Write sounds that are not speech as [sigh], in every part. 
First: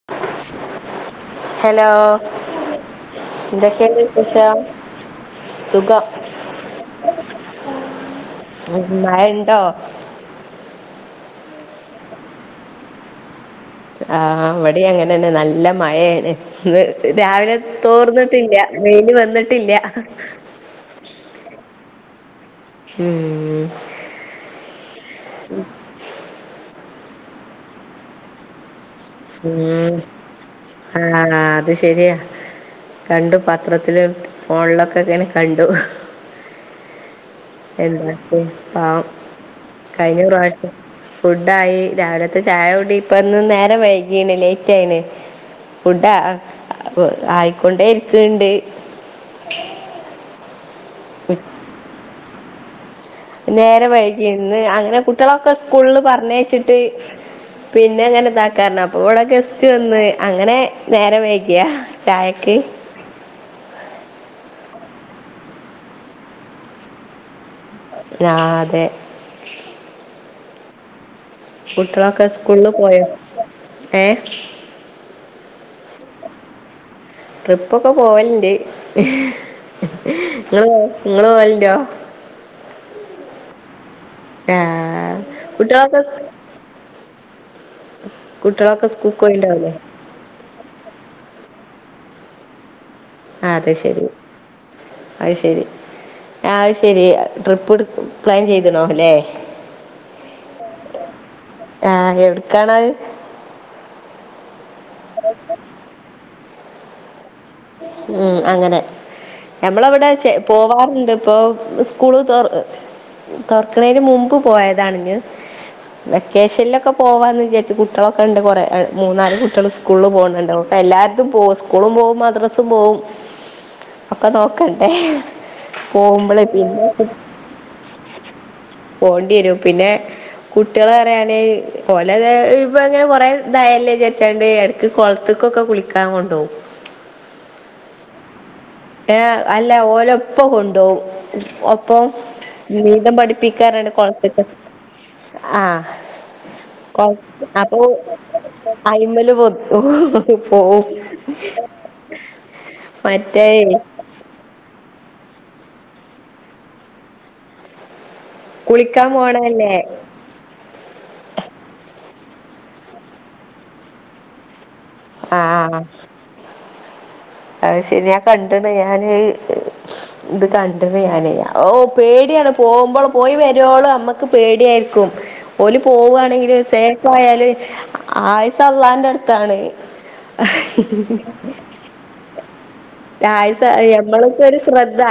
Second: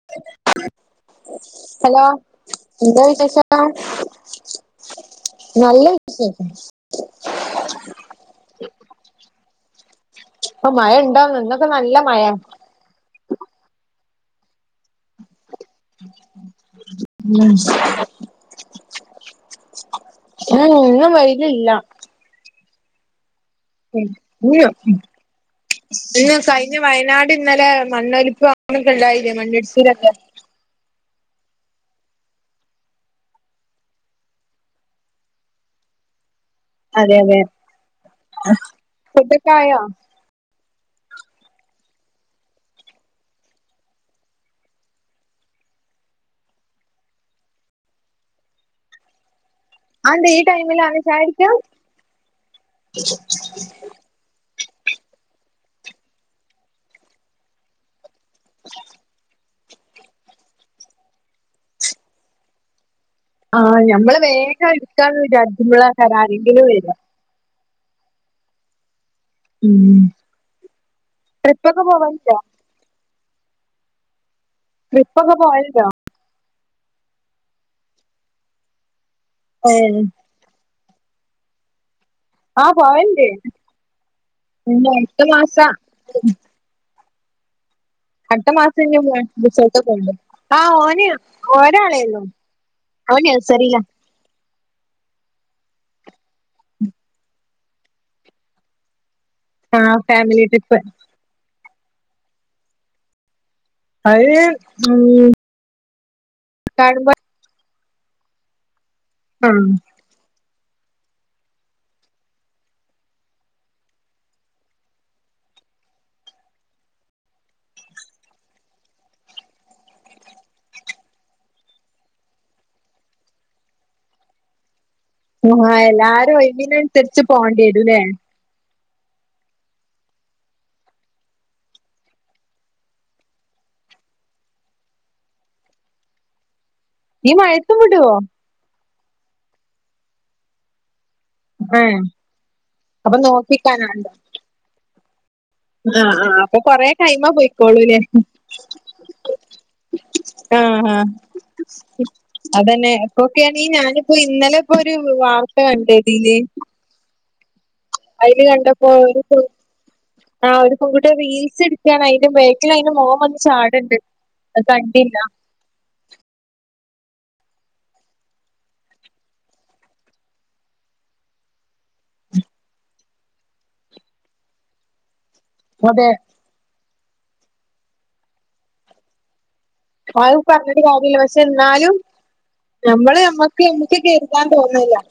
[inaudible] Hello എന്താ വിശേഷക്കെ എന്തൊക്കെയുണ്ട് വിശേഷം നല്ല സുഖം വിശേഷം ഉം മഴഉണ്ടോ ഇപ്പ മഴ ഉണ്ടാന്നോ ഇന്നൊക്കെ നല്ല മഴയാ ആ അവിടെ അങ്ങനെ തന്നെ നല്ല മ മഴയാണ് ഇന്ന് ഉം രാവിലെ തോർന്നിട്ടില്ല വെയില് വന്നിട്ടില്ല ഉം ഇന്നും വെയിലില്ല ഉം ഉം ഉം ഇന്ന് കഴിഞ്ഞ വയനാട് ഇന്നലെ മണ്ണൊലിപ്പ് അങ്ങനൊക്കെ ഉണ്ടായില്ലേ ഉം മണ്ണിടിച്ചിലൊക്കെ ആഹ് അത് ശരിയാ കണ്ടു പത്രത്തില് ഫോണിലൊക്കെങ്ങനെ കണ്ടു. അതെ അതെ എന്താച്ചേയ്യാ പാവം ഫുഡൊക്കെ ആയോ കഴിഞ്ഞ പ്രാവിശം ഫുഡായി രാവിലത്തെ ചായ കൂടി ഇപ്പ ഇന്ന് നേര വേയ്യ്- എണ്ണിക്ക ലേറ്റ് ആയി ഫുഡ് ആ ആയിക്കൊണ്ടേരിക്കുന്നുണ്ട്.. അന്തേ ഈ ടൈംമിലാണ് ചായടിക്ക നേരെ വഴിക്കിന്ന് അങ്ങനെ കുട്ടികളൊക്കെ സ്കൂളില് പറഞ്ഞ യച്ചിട്ട് പിന്നെ ങ്ങനെ ഇതാക്കാറ് അപ്പൊ ഇവിടെ ഗസ്റ്റ് വന്ന് അങ്ങനെ നേരെ വയ്യ്ക്കിയ ചായക്ക് ആഹ് ഞമ്മള് വേഗം എടുക്കാന്ന് വിചാരിക്കുമ്പോഴാണ് ആരെങ്കിലും വരാ അ അതെ ഉം ട്രിപ്പൊക്കെ കുട്ടികളൊക്കെ പോവലുണ്ടോ സ്കൂളില് പോയോ ഏ ട്രിപ്പൊക്കെ പോയല്ലോ ട്രിപ്പൊക്കെ പോവലിണ്ട് ഈ ഏഹ് നിങ്ങള് പോ നിങ്ങള് പോവലുണ്ടോ ആഹ പോവലുണ്ട് ആ പിന്നെ അടുത്ത മാസ കുട്ടികളൊക്കെ അടുത്ത മാസം കുട്ടികളൊക്കെ ഇഞ്ഞു സ്കൂൾക്ക് പോണ്ട് പോയിണ്ടാവൂലേ റിസോൾട്ടി പോണ്ണ്ട് ആ ഓന ഒരാളരുന്നു ആ അത് ശരി അ യ്രി ആയ്ശരി ട്രിപ്പ് എടു പ്ലാൻ ചെയ്തണോ അല്ലേ ആഹ ഫാമിലി ട്രിപ്പ് ആഹ എവിടക്കാണത് അത് ഉം കാണുമ്പോ [unintelligible] ഉം അങ്ങനെ ആ ഞമ്മളവിടെ പോവാറുണ്ട് ഇപ്പൊ സ്കൂള് തോറ- തോർക്കണേന് മുമ്പ് പോയതാണ് വെക്കേഷനിലൊക്കെ പോവാന്ന് വിചാരിച്ചു കുട്ടികളൊക്കെ ഉണ്ട് കുറെേ മൂന്നാല് കുട്ടികൾ സ്കൂ- സ്കൂളിൽ പോകുന്നുണ്ടാവോവും എല്ലാത്തും പോകും സ്കൂളും പോകുമദ്രസ സുപോവും ഒക്കെ നോക്കണ്ടേ ആ എല്ലാരും പോകുമ്പളേ പിന്നെ ഒഴിവിനനനുസരിച്ച് പോണ്ടിരൂല്ലേ പോണ്ടിരൂ പിന്നെ കുട്ടികളെ പറയാനേ ഓലെ ഇപ്പ ഇങ്ങനെ കൊറെ ദായല്ലേ വിചാരിച്ചണ്ട് ഇടക്ക് കൊൾ ത്തക്കൊക്കെ കുളിക്കാൻ കൊണ്ടോകും നീ മഴത്തും വിടോ ഏ അല്ല ഓരുപ്പ കൊണ്ടോവും ഏ ഒപ്പം നീന്തം അപ്പൊ പഠിപ്പിക്കാറണ്ട് നോക്കിക്കാനുണ്ടോ കൊളത്തക് ആഹ ആ ആ അപ്പൊ കൊറേ കൊ കൈമ അപ്പൊ പോയിക്കോളൂല്ലേ അയി്മല് പൊത്തു ഒത്ത് ആ പോകും ആ അതന്നെ ഇപ്പൊക്കെയാണെ ഞാനിപ്പോ ഇന്നലെ ഇപ്പോ ഒരു വാർത്ത കണ്ടതില് അയില് കണ്ടപ്പോ കുളിക്കാൻ ഒരു പോണല്ലേ ആ് ഒരു കൂട്ടിയെ റീൽസ് എടുക്കാണ് അതിൻ്റെ ബേക്കിൽ അതിൻ്റെ മോൻ വന്ന് ചാടുണ്ട് ത് കണ്ടില്ല ആഹ അത് ശരിയാ കണ്ടണ് ഞാന് ഇത് കണ്ടണ് ഞാന്യ ഓ പേടിയാണ് പോകുമ്പോൾ പോയി വരുവോള് അമ്മക്ക് പേടിയായിരിക്കും ഓർ അതെ പോവുവാണെങ്കില് സേഫ് ആയാല് ആയിസ് അള്ളാന്റെ അടുത്താണ് അത് പറഞ്ഞിട്ട് ആഹ് കാര്യമില്ല പക്ഷെ എന്നാലും നമ്മള് നമ്മക്ക് ആയുസ്സ് നമുക്ക് മ്മളൊക്കെ കരുതാൻ ഒരു തോന്നില്ല ശ്രദ്ധ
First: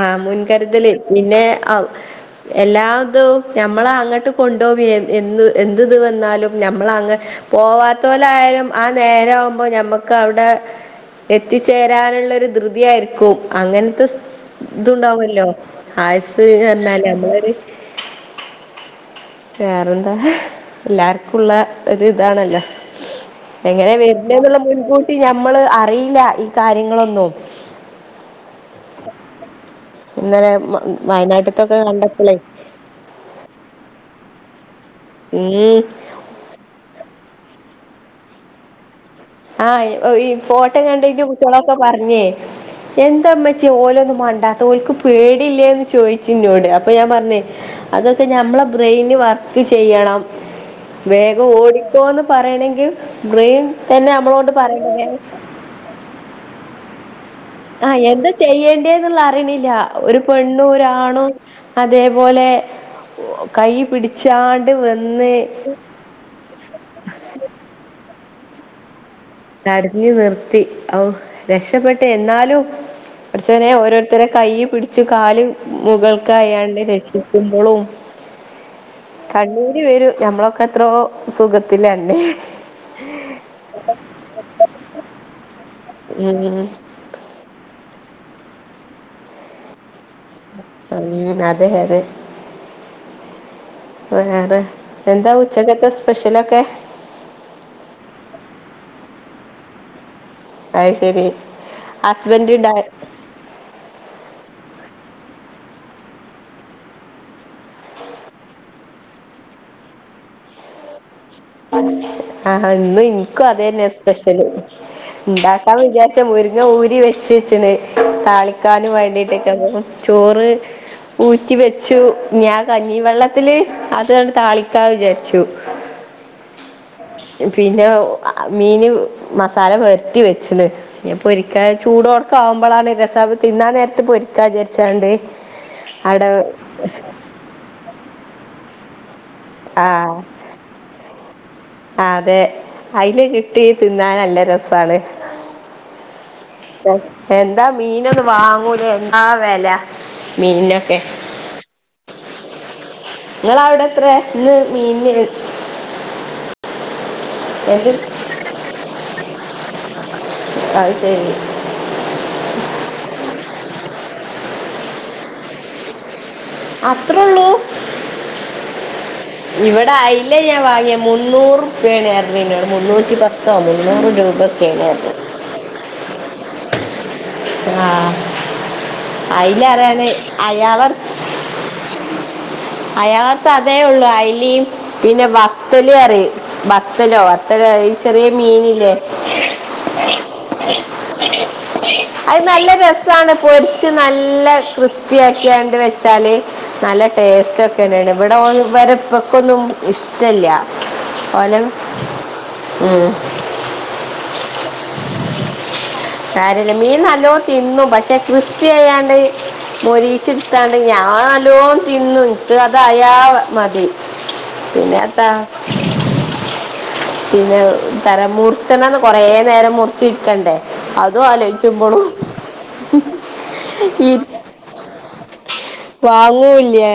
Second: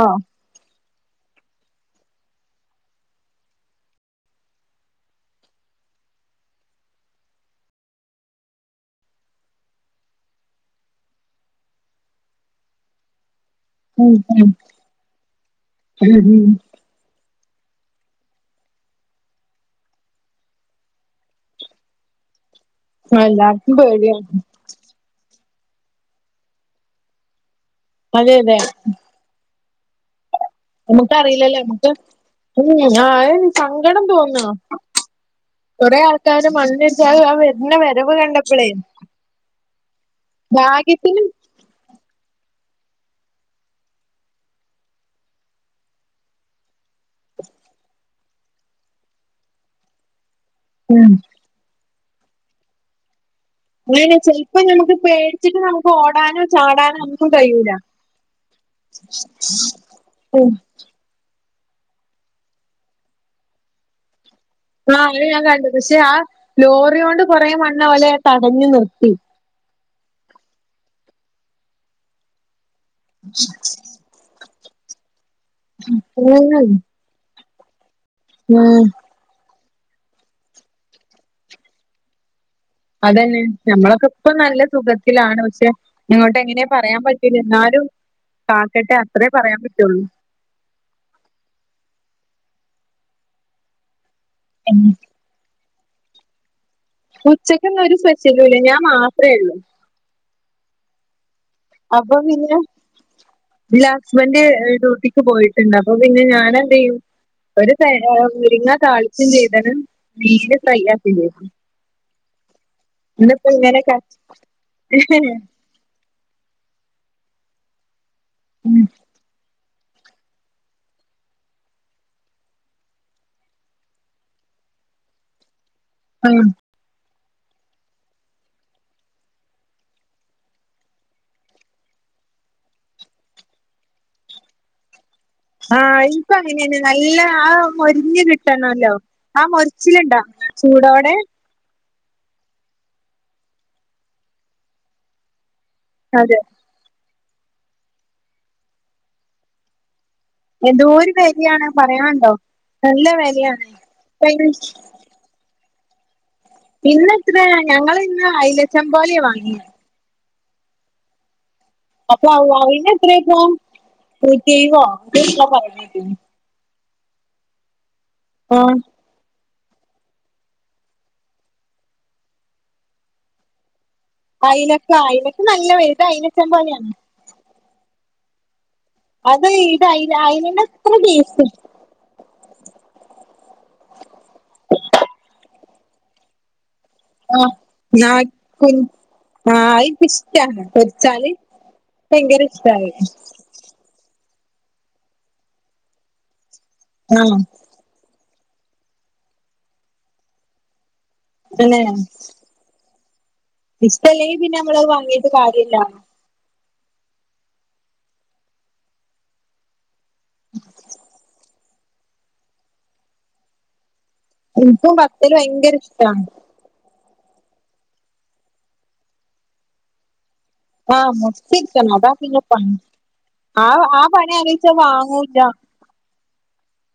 ആ മുൻകരുതലിൽ പിന്നെ ആ എല്ലാതും പോവാത്ത ലായാലു ആ നേരം ആവുമ്പോ ഞമ്മക്ക് അവിടെ എത്തിച്ചേരാനുള്ളൊരു ധൃതിയായിരിക്കും. അങ്ങനത്തെ ഉം ഉം സ്ഇതുണ്ടാവുല്ലോ? ഉം ആയസ് ഉം. എന്നാല് നമ്മളൊരു- - വേറെന്താ എല്ലാർക്കും ഉള്ള ഒരു ഇതാണല്ലോ. എല്ലാർക്കും എങ്ങനെ പേടിയാണ് വരുന്നേന്നുള്ള മുൻകൂ ഞമ്മള് അറിയില്ല ഈ കാര്യങ്ങളൊന്നും. അതെ അതെ ഇന്നലെ വയനാട്ടത്തൊക്കെ കണ്ടപ്പളേ ആയ് സങ്കടം തോന്നാ. ഉം ഹ് ക്കാര മണ്ണിച്ചാൽ ആ വരുന്ന വരവ് കണ്ടപ്പോളേ ആഹ് ഈ ഫോട്ട കണ്ടിട്ടും ളൊക്കെ പറഞ്ഞേ എന്താ ഉമ്മച്ചി ഓലൊന്നും മണ്ടാത്തെ ഓലക്ക് പേടില്ലേന്ന് ചോദിച്ച ന്നോട് അപ്പൊ ഞാൻ പറഞ്ഞേ അതൊക്കെ ഞമ്മടെ ബ്രെയിന് വർക്ക് ചെയ്യണം ഉം വേഗം ഓടിക്കോന്ന് പറയണെങ്കിലും ബ്രെയിൻ തന്നെ അങ്ങനെ നമ്മളോട് ചെലപ്പം നമ്മുക്ക് പറയണ്ടേ പേടിച്ചിട്ട് നമ്മുക്ക് ഓടാനോ ചാടാനോ നമ്മുക്ക് കഴിയൂല. ആഹ് എന്ത് ചെയ്യേണ്ടേ എന്നുള്ള അറിവില്ല ഒരു ഉം. പെണ്ണും ഒരാണും അതേപോലെ കൈ പിടിച്ചാ ആഹ് അത് ഞാൻ കണ്ടത് പക്ഷെ ആ ലോറി കൊണ്ട് കുറേ മണ്ണ് പോലെ തടഞ്ഞു നിർത്തി. തടിഞ്ഞു നിർത്തി ഓഹ് രക്ഷപ്പെട്ട് എന്നാലും പടച്ചോനേ ഓരോ ഇത്ര കൈ പിടിച്ച് കാല് മുകൾക്ക് ഉം അയാണ്ട് രക്ഷിക്കുമ്പോളും ഉംഹ് കണ്ണൂര് വരും. ഞമ്മളൊക്കെ എത്രോ സുഖത്തിലാല്ലേ. അത് തന്നെ നമ്മളൊക്കെ ഇപ്പ നല്ല സുഖത്തിലാണ് പക്ഷെ ഇങ്ങോട്ട് ഉം എങ്ങനെയാപറ പറയാൻ പറ്റൂല്ല. എന്നാലും കാക്കട്ടെ അത്രേ പറയാൻ പറ്റുള്ളൂ. ഉം അതെ അതെ ഉം എന്താ ഉച്ചകത്തെ സ്പെഷ്യലൊക്കെ? ഉച്ചക്കൊന്നു ഒരു സ്പെഷ്യലു ഇല്ല. ഞാൻ മാത്രേ ഉള്ളൂ. അയ് ശരി. അപ്പൊ ഹസ്ബൻഡ് പിന്നെ ഉണ്ടാ ഇല്ല ഹസ്ബൻഡ് ഡ്യൂട്ടിക്ക് പോയിട്ടുണ്ട് അപ്പൊ പിന്നെ ഞാൻ എന്ത് ചെയ്യും. ഒരു മുരിങ്ങ താളിച്ച് ചെയ്തും നീര് തൈരാക്കി ചെയ്തു. ആഹ്ഹാ ഇന്നും എനിക്കും ഇന്നിപ്പോ അത് ഇങ്ങനെ തന്നെയാ ക- സ്പെഷ്യല് ഉണ്ട ഞാൻ വിചാരിച്ച മുരിങ്ങ ഊരി വെച്ച വെച്ചിക്കണ് ഉം. താളിക്കാനും വേണ്ടീട്ട്. [unintelligible] ചോറ് ഊറ്റി വെച്ചു. ഞാൻ കഞ്ഞീ വെള്ളത്തില് അത് അങ്ങട്ട് താളിക്കാ വിചാരിച്ചു. ഉംഹ് പിന്നെ മീന് മസാല പുരട്ടി വെച്ചിണ്. പൊരിക്ക ചൂടോടെക്കെ ആവുമ്പോളാണ് രസം അത് തിന്നാ നേരത്ത് പൊരിക്കാവിചാരിച്ചോണ്ട് ആഹ് ഇപ്പ അങ്ങനെ തന്നെ നല്ല ആഹ് മൊരിഞ് കിട്ടണല്ലോ ആ മൊരിച്ചിലുണ്ടാ ചൂടോടെ ആ അതെ അതില് കിട്ടി തിന്നാൻ നല്ല രസാണ്. അതെ എന്താ മീനൊന്നും വാങ്ങൂല എന്താ വില? എന്തോരു വിലയാണ്. പറയാനുണ്ടോ. നല്ല വിലയാണ്. ഇന്നത് ഇന്ന എത്ര ഞങ്ങള് ഇന്ന് അയലചെമ്പോലയാ വാങ്ങിയത്. അത് ശരി. അപ്പ അയില എത്രേയാപ്പൊ നൂറ്റ്റിഴത് അങ്ങനെ ക പറയണകെട്ട് അത്രേ ഉള്ളൂ ആഹ് [inaudible] ഇവിടെ അയ്ല്ലെയാ ഞാൻ വാങ്ങിയെ മുന്നൂറുപയ്യ ന്നപറഞ്ഞനൊട് മുന്നൂറ്റി പത്തോ മുന്നൂറ് രൂപ അയലക്കെ അയലൊക്കെ നല്ല വലുത് അനഞ്ജൂറ്റിയബതാണ് ആഹ അത് അയില ഇത് അറാന് അയില അയിലന്റെ അയാള അത്ര [inaudible] ടേസ്റ്റ് അയാൾടെ അടത്ത് അതേള്ളൂ അയലീം പിന്നെ വത്തല് പറയും വ വത്തലോ ബത്തലോ ഈ ചെറിയ മീനില്ലേ ആഹ് അതന്ക്ക് ഇഷ്ടാണ് പൊരിച്ചാല് അത് ഭയങ്കര നല്ല ഇഷ്ടായി രസാണ് പൊരി ച്ച് നല്ല ക്രിസ്പി ആക്കിയാണ്ട് വെച്ചാല് നല്ല ആ ടേസ്റ്റ് ഒക്കെ വനാണ് ഇവിടെ ഇവരപ്പക്കൊന്നും ഇഷ്ടല്ല ഓലം പിന്നെ ഉം ഇഷ്ടല്ലേങ്കിപിന്നെ നമ്മളത് വാങ്ങീട്ട് കാര്യമില്ല കാര്യമല്ല മീൻ നല്ലോണം തിന്നും പക്ഷെ ക്രിസ്പി അയാണ്ട് മൊരി ചിട്ടാണ്ട് ഞാങ്ങള് നല്ലോണം തിന്നും ന്ക്ക് അതയാ മതി എനിക്കും പിന്നെ എന്താ ബത്തൽ ഭയങ്കര ഇഷ്ടാ പിന്നെ തര മുറിച്ചെണ്ണത് കൊറേ നേരം മുറച്ച് ഇരിക്കണ്ടേ ആഹ് മുറിചിരിക്കണം അതാ പിന്നെ പണി ആഹ് ആഹ് പണിയാലോയിച്ച വാങ്ങൂല്ല വാങ്ങൂല്ല്യ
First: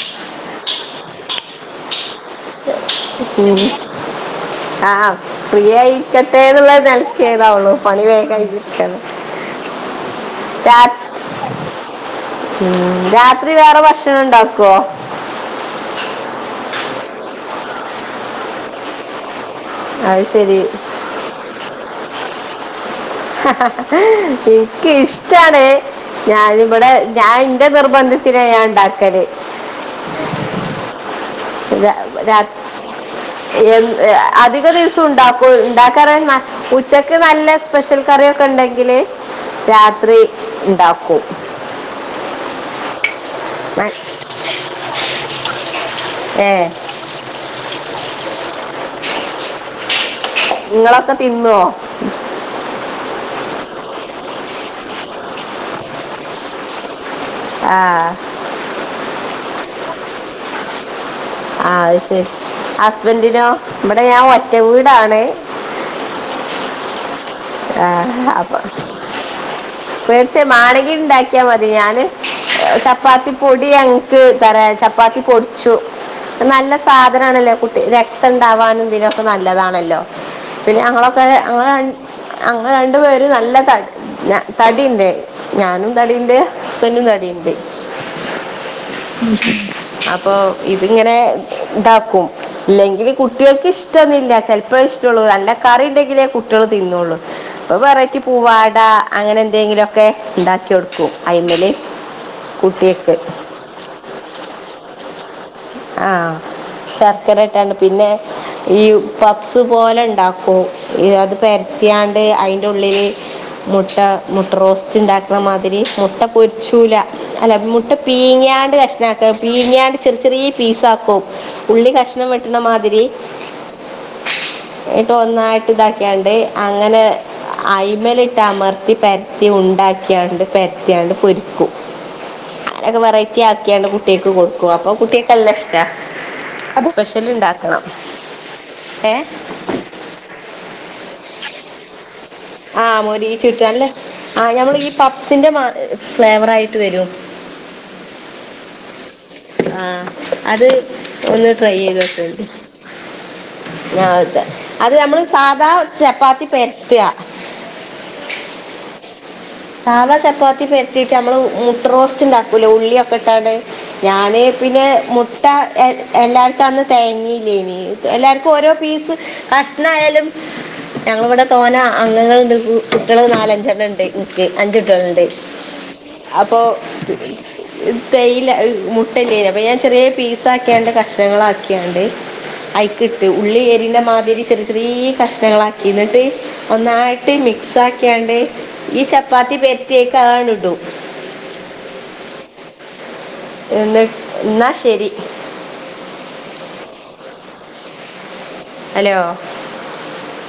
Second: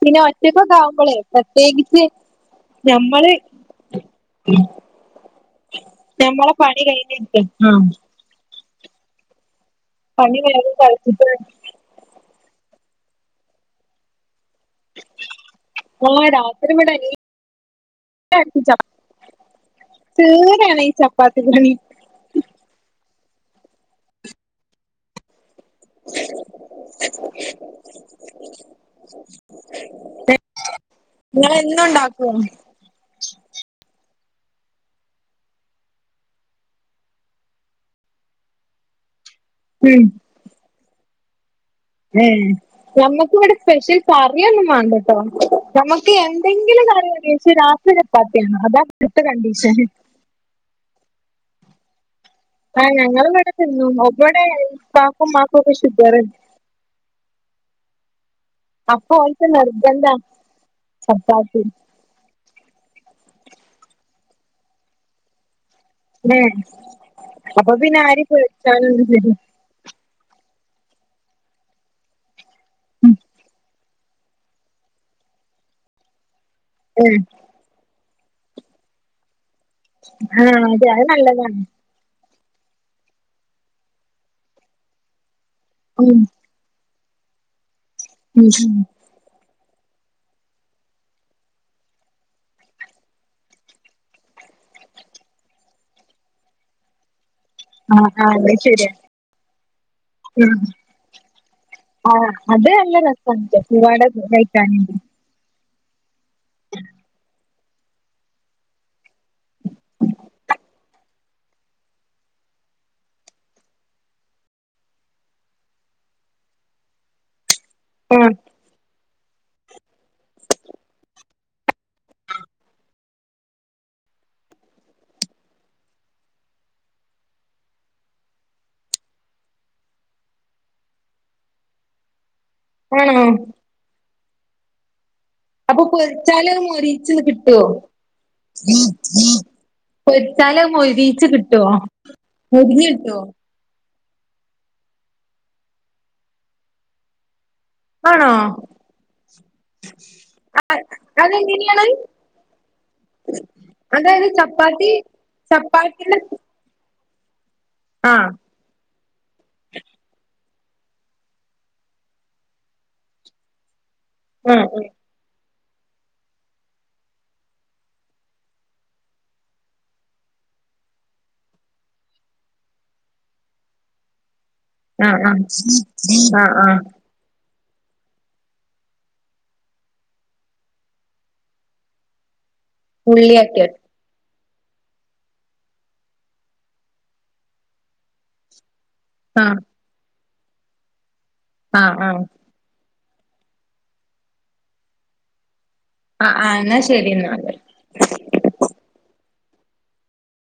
പിന്നെ ഒറ്റക്കൊക്കാവുമ്പോളേ പ്രത്യേകിച്ച് ഞമ്മള് ഉം ആഹ് ഫ്രിയായിരിക്കട്ടെ ഞമ്മളെ എന്നുള്ള പണി നിലക്ക് കഴിഞ്ഞിരിക്കും ആ ഏതാവള്ളൂ പണി വേഗായിരിക്കന്ന് പണി വേഗം കഴിച്ചിട്ട് ഉം രാത്രി വേറെ ഭക്ഷണം ഉണ്ടാക്കുവോ ആഹ് രാത്രി ഇവിടെ എല്ലാർക്കും ചപ്പാ അത് ശരി തീരുവേലേ ഈ ചപ്പാത്തി പണി എനിക്ക് ഇഷ്ടാണ് ഞാനിവിടെ ഞാൻ എന്റെ നിർബന്ധത്തിലാ ഞാൻ ഇണ്ടാക്കല് [inaudible] നിങ്ങൾ എന്നും രാ ഉണ്ടാക്കും ന്ത് അ അധിക ദിവസം ഉണ്ടാക്കും ഉണ്ടാക്കാറാണ് ഉച്ചക്ക് നല്ല സ്പെഷ്യൽ കറിയൊക്കെ ഉണ്ടെങ്കില് ഉം. രാത്രി ഉണ്ടാക്കും ഉം നമ്മക്ക് ഇവിടെ ന- സ്പെഷ്യൽ കറിയൊന്നും വേണ്ടട്ടോ നമുക്ക് ഏ എന്തെങ്കിലും കറി മതി വെച്ച രാത്രി ചപ്പാത്തിയാണ് അതാ ഇപ്പഴത്തെ കണ്ടീഷന് നിങ്ങളൊക്കെ തിന്നുവോ ആഹ് ഞങ്ങൾ ഇവിടെ തിന്നു ഒവിടെ ഇപ്പാക്കും ഉമ്മാക്കുംക്കെ ഷുഗറുണ്ട് ആഹ് അപ്പൊ ഓർക്ക് നിർബന്ധാ ആഹ് അത് ശെരി ഹസ്ബന്റിനോ ഇവിടെ ഞാൻ ഒറ്റ വീടാണെ ഏഹ് അപ്പൊ ആ, പിന്നെ ആരേം പേടിച്ചാനൊന്നില്ലല്ലോ ചെ മാണെങ്കിൽ ഇണ്ടാക്കിയാൽ മതി ഞാന് ചപ്പാത്തി പൊടി എന്താ പറ ചപ്പാത്തി പൊടിച്ചു നല്ല ഏ സാധനണല്ലൊ കുട്ടിക ര രക്തണ്ടവാൻ ഇതിനൊക്കെ നല്ലതാണല്ലോ ആ പിന്നെ അതെ അത് ഞങ്ങളൊക്കെ നല്ലതാണ് ഞങ്ങ ഞങ്ങൾ രണ്ടു പേരും നല്ല ത ഞ തടിയ്ണ്ട് ഞാനും ഉം, തടിയ്ണ്ട് ഹസ്ബന്റും തടിണ്ട് [unintelligible] അപ്പൊ ഇതിങ്ങനെ ഇതാക്കും ഇല്ലെങ്കിൽ കുട്ടികൾക്ക് ഇഷ്ടൊന്നില്ല ചെലപ്പോ ഇഷ്ടള്ള നല്ല കറി ഉണ്ടെങ്കിലേ കുട്ട്യോൾ തിന്നോളും ഇപ്പൊ ആ വെറൈറ്റി ആ അത് പൂവാട ശരിയാ അങ്ങനെ എന്തെങ്കിലുമൊക്കെ ഉണ്ടാക്കി കൊടുക്കും അയിമല് ആഹ് അത് നല്ല കുട്ടികൾക്ക് രസമാണ് പൂവാട കഴിക്കാനണ്ട് ആഹ് ശർക്കര പിന്നെ ഈ പപ്സ് പോലെ ഇണ്ടാക്കും പെരത്തിയാണ്ട് അതിന്റെ ഉള്ളില് മുട്ട മുട്ട റോസ്റ്റ് ഉണ്ടാക്കുന്നമാതിരി മുട്ട പൊരിച്ചൂല അല്ല മുട്ട ആ പീങ്ങിയാണ്ട് കഷ്ണ പീങ്ങിയാണ്ട് ചെറിയ ചെറിയ പീസ് ആക്കും ഉള്ളി കഷ്ണം വെട്ട്ണ മാതിരി ഇട്ട് ഒന്നായിട്ട് ഇതാക്കിയാണ്ട് അങ്ങനെ ഐമലിട്ട് അമർത്തി പരത്തി ഉണ്ടാക്കിയാണ്ട് പരത്തിയാണ്ട് പൊരിക്കും അങ്ങ്നെ ആണോ വെറൈറ്റി ആക്കിയാണ്ട് കുട്ടിയാക്ക് കൊടുക്കും അപ്പൊ കുട്ടിയ അപ്പൊ പൊരിച്ചാല് മൊരിച്ചത് കിട്ടുവോ ഉണ്ടാക്കണം ഏ പൊരിച്ചാല് മൊരിച്ച് കിട്ടോ ആഹ് മൊരി കിട്ടും അല്ലേ ആ ഞമ്മൾ ഈ പപ്സിന്റെ ഫ്ലേവർ ആയിട്ട് വരും ആണോ ആഹ് അത് ഒന്ന് ട്രൈ അതെങ്ങനെയാണ് ചെയ്ത് നോക്ക ആ അതായത് അതെ ചപ്പാത്തി അത് നമ്മള് സാധാ ചപ്പാത്തിന്റെ ചപ്പാത്തി പെരുത്താ ആഹ് സാധാ ചപ്പാത്തി പരുത്തിയിട്ട് നമ്മൾ മുട്ടറോസ്റ്റ് ഉണ്ടാക്കൂല്ലേ ഉള്ളിയൊക്കെ ഇട്ടാണ്ട് ഞാന് ആഹ് പിന്നെ മു ട്ട എല്ലാവർക്കും അന്ന് തേയ് ഞ്ഞില്ലേനി എല്ലാവർക്കും ഓരോ പീസ് കഷ്ണയാലും ഞങ്ങളിവിടെ തോന്ന അംഗങ്ങളുണ്ട് കുട്ടികൾ നാലഞ്ചെണ്ണം ഇണ്ട് നിക്ക അഞ്ച് കുട്ടോള് ആഹ് ഉണ്ട് ആഹ് ആഹ് അപ്പോ ആഹ് തേയില മുട്ട ഇല്ലേയനി അപ്പൊ ഞാൻ ചെറിയ പീസ ആക്കിയാണ്ട് കഷ്ണങ്ങള് ആക്കിയാണ്ട് അയിക്കി ഇട്ട് ഉള്ളി ഉള്ളിയാക്കിയിട്ട് എരിയണമാതിരി ചെറി റീ കഷ്ണങ്ങളാക്കി ഇന്നിട്ട് ഒന്നായിട്ട് മിക്സ് ആക്കിയാണ്ട് ഈ ച ചപ്പാത്തി ആഹ് പെരത്തിയേക്ക് ആഇടും ആഹ് ആഹ് എന്നി ഇന്നാ ശരി ആഹ് ആഹ് എന്ന ശരി എന്നാല്ല് ഹലോ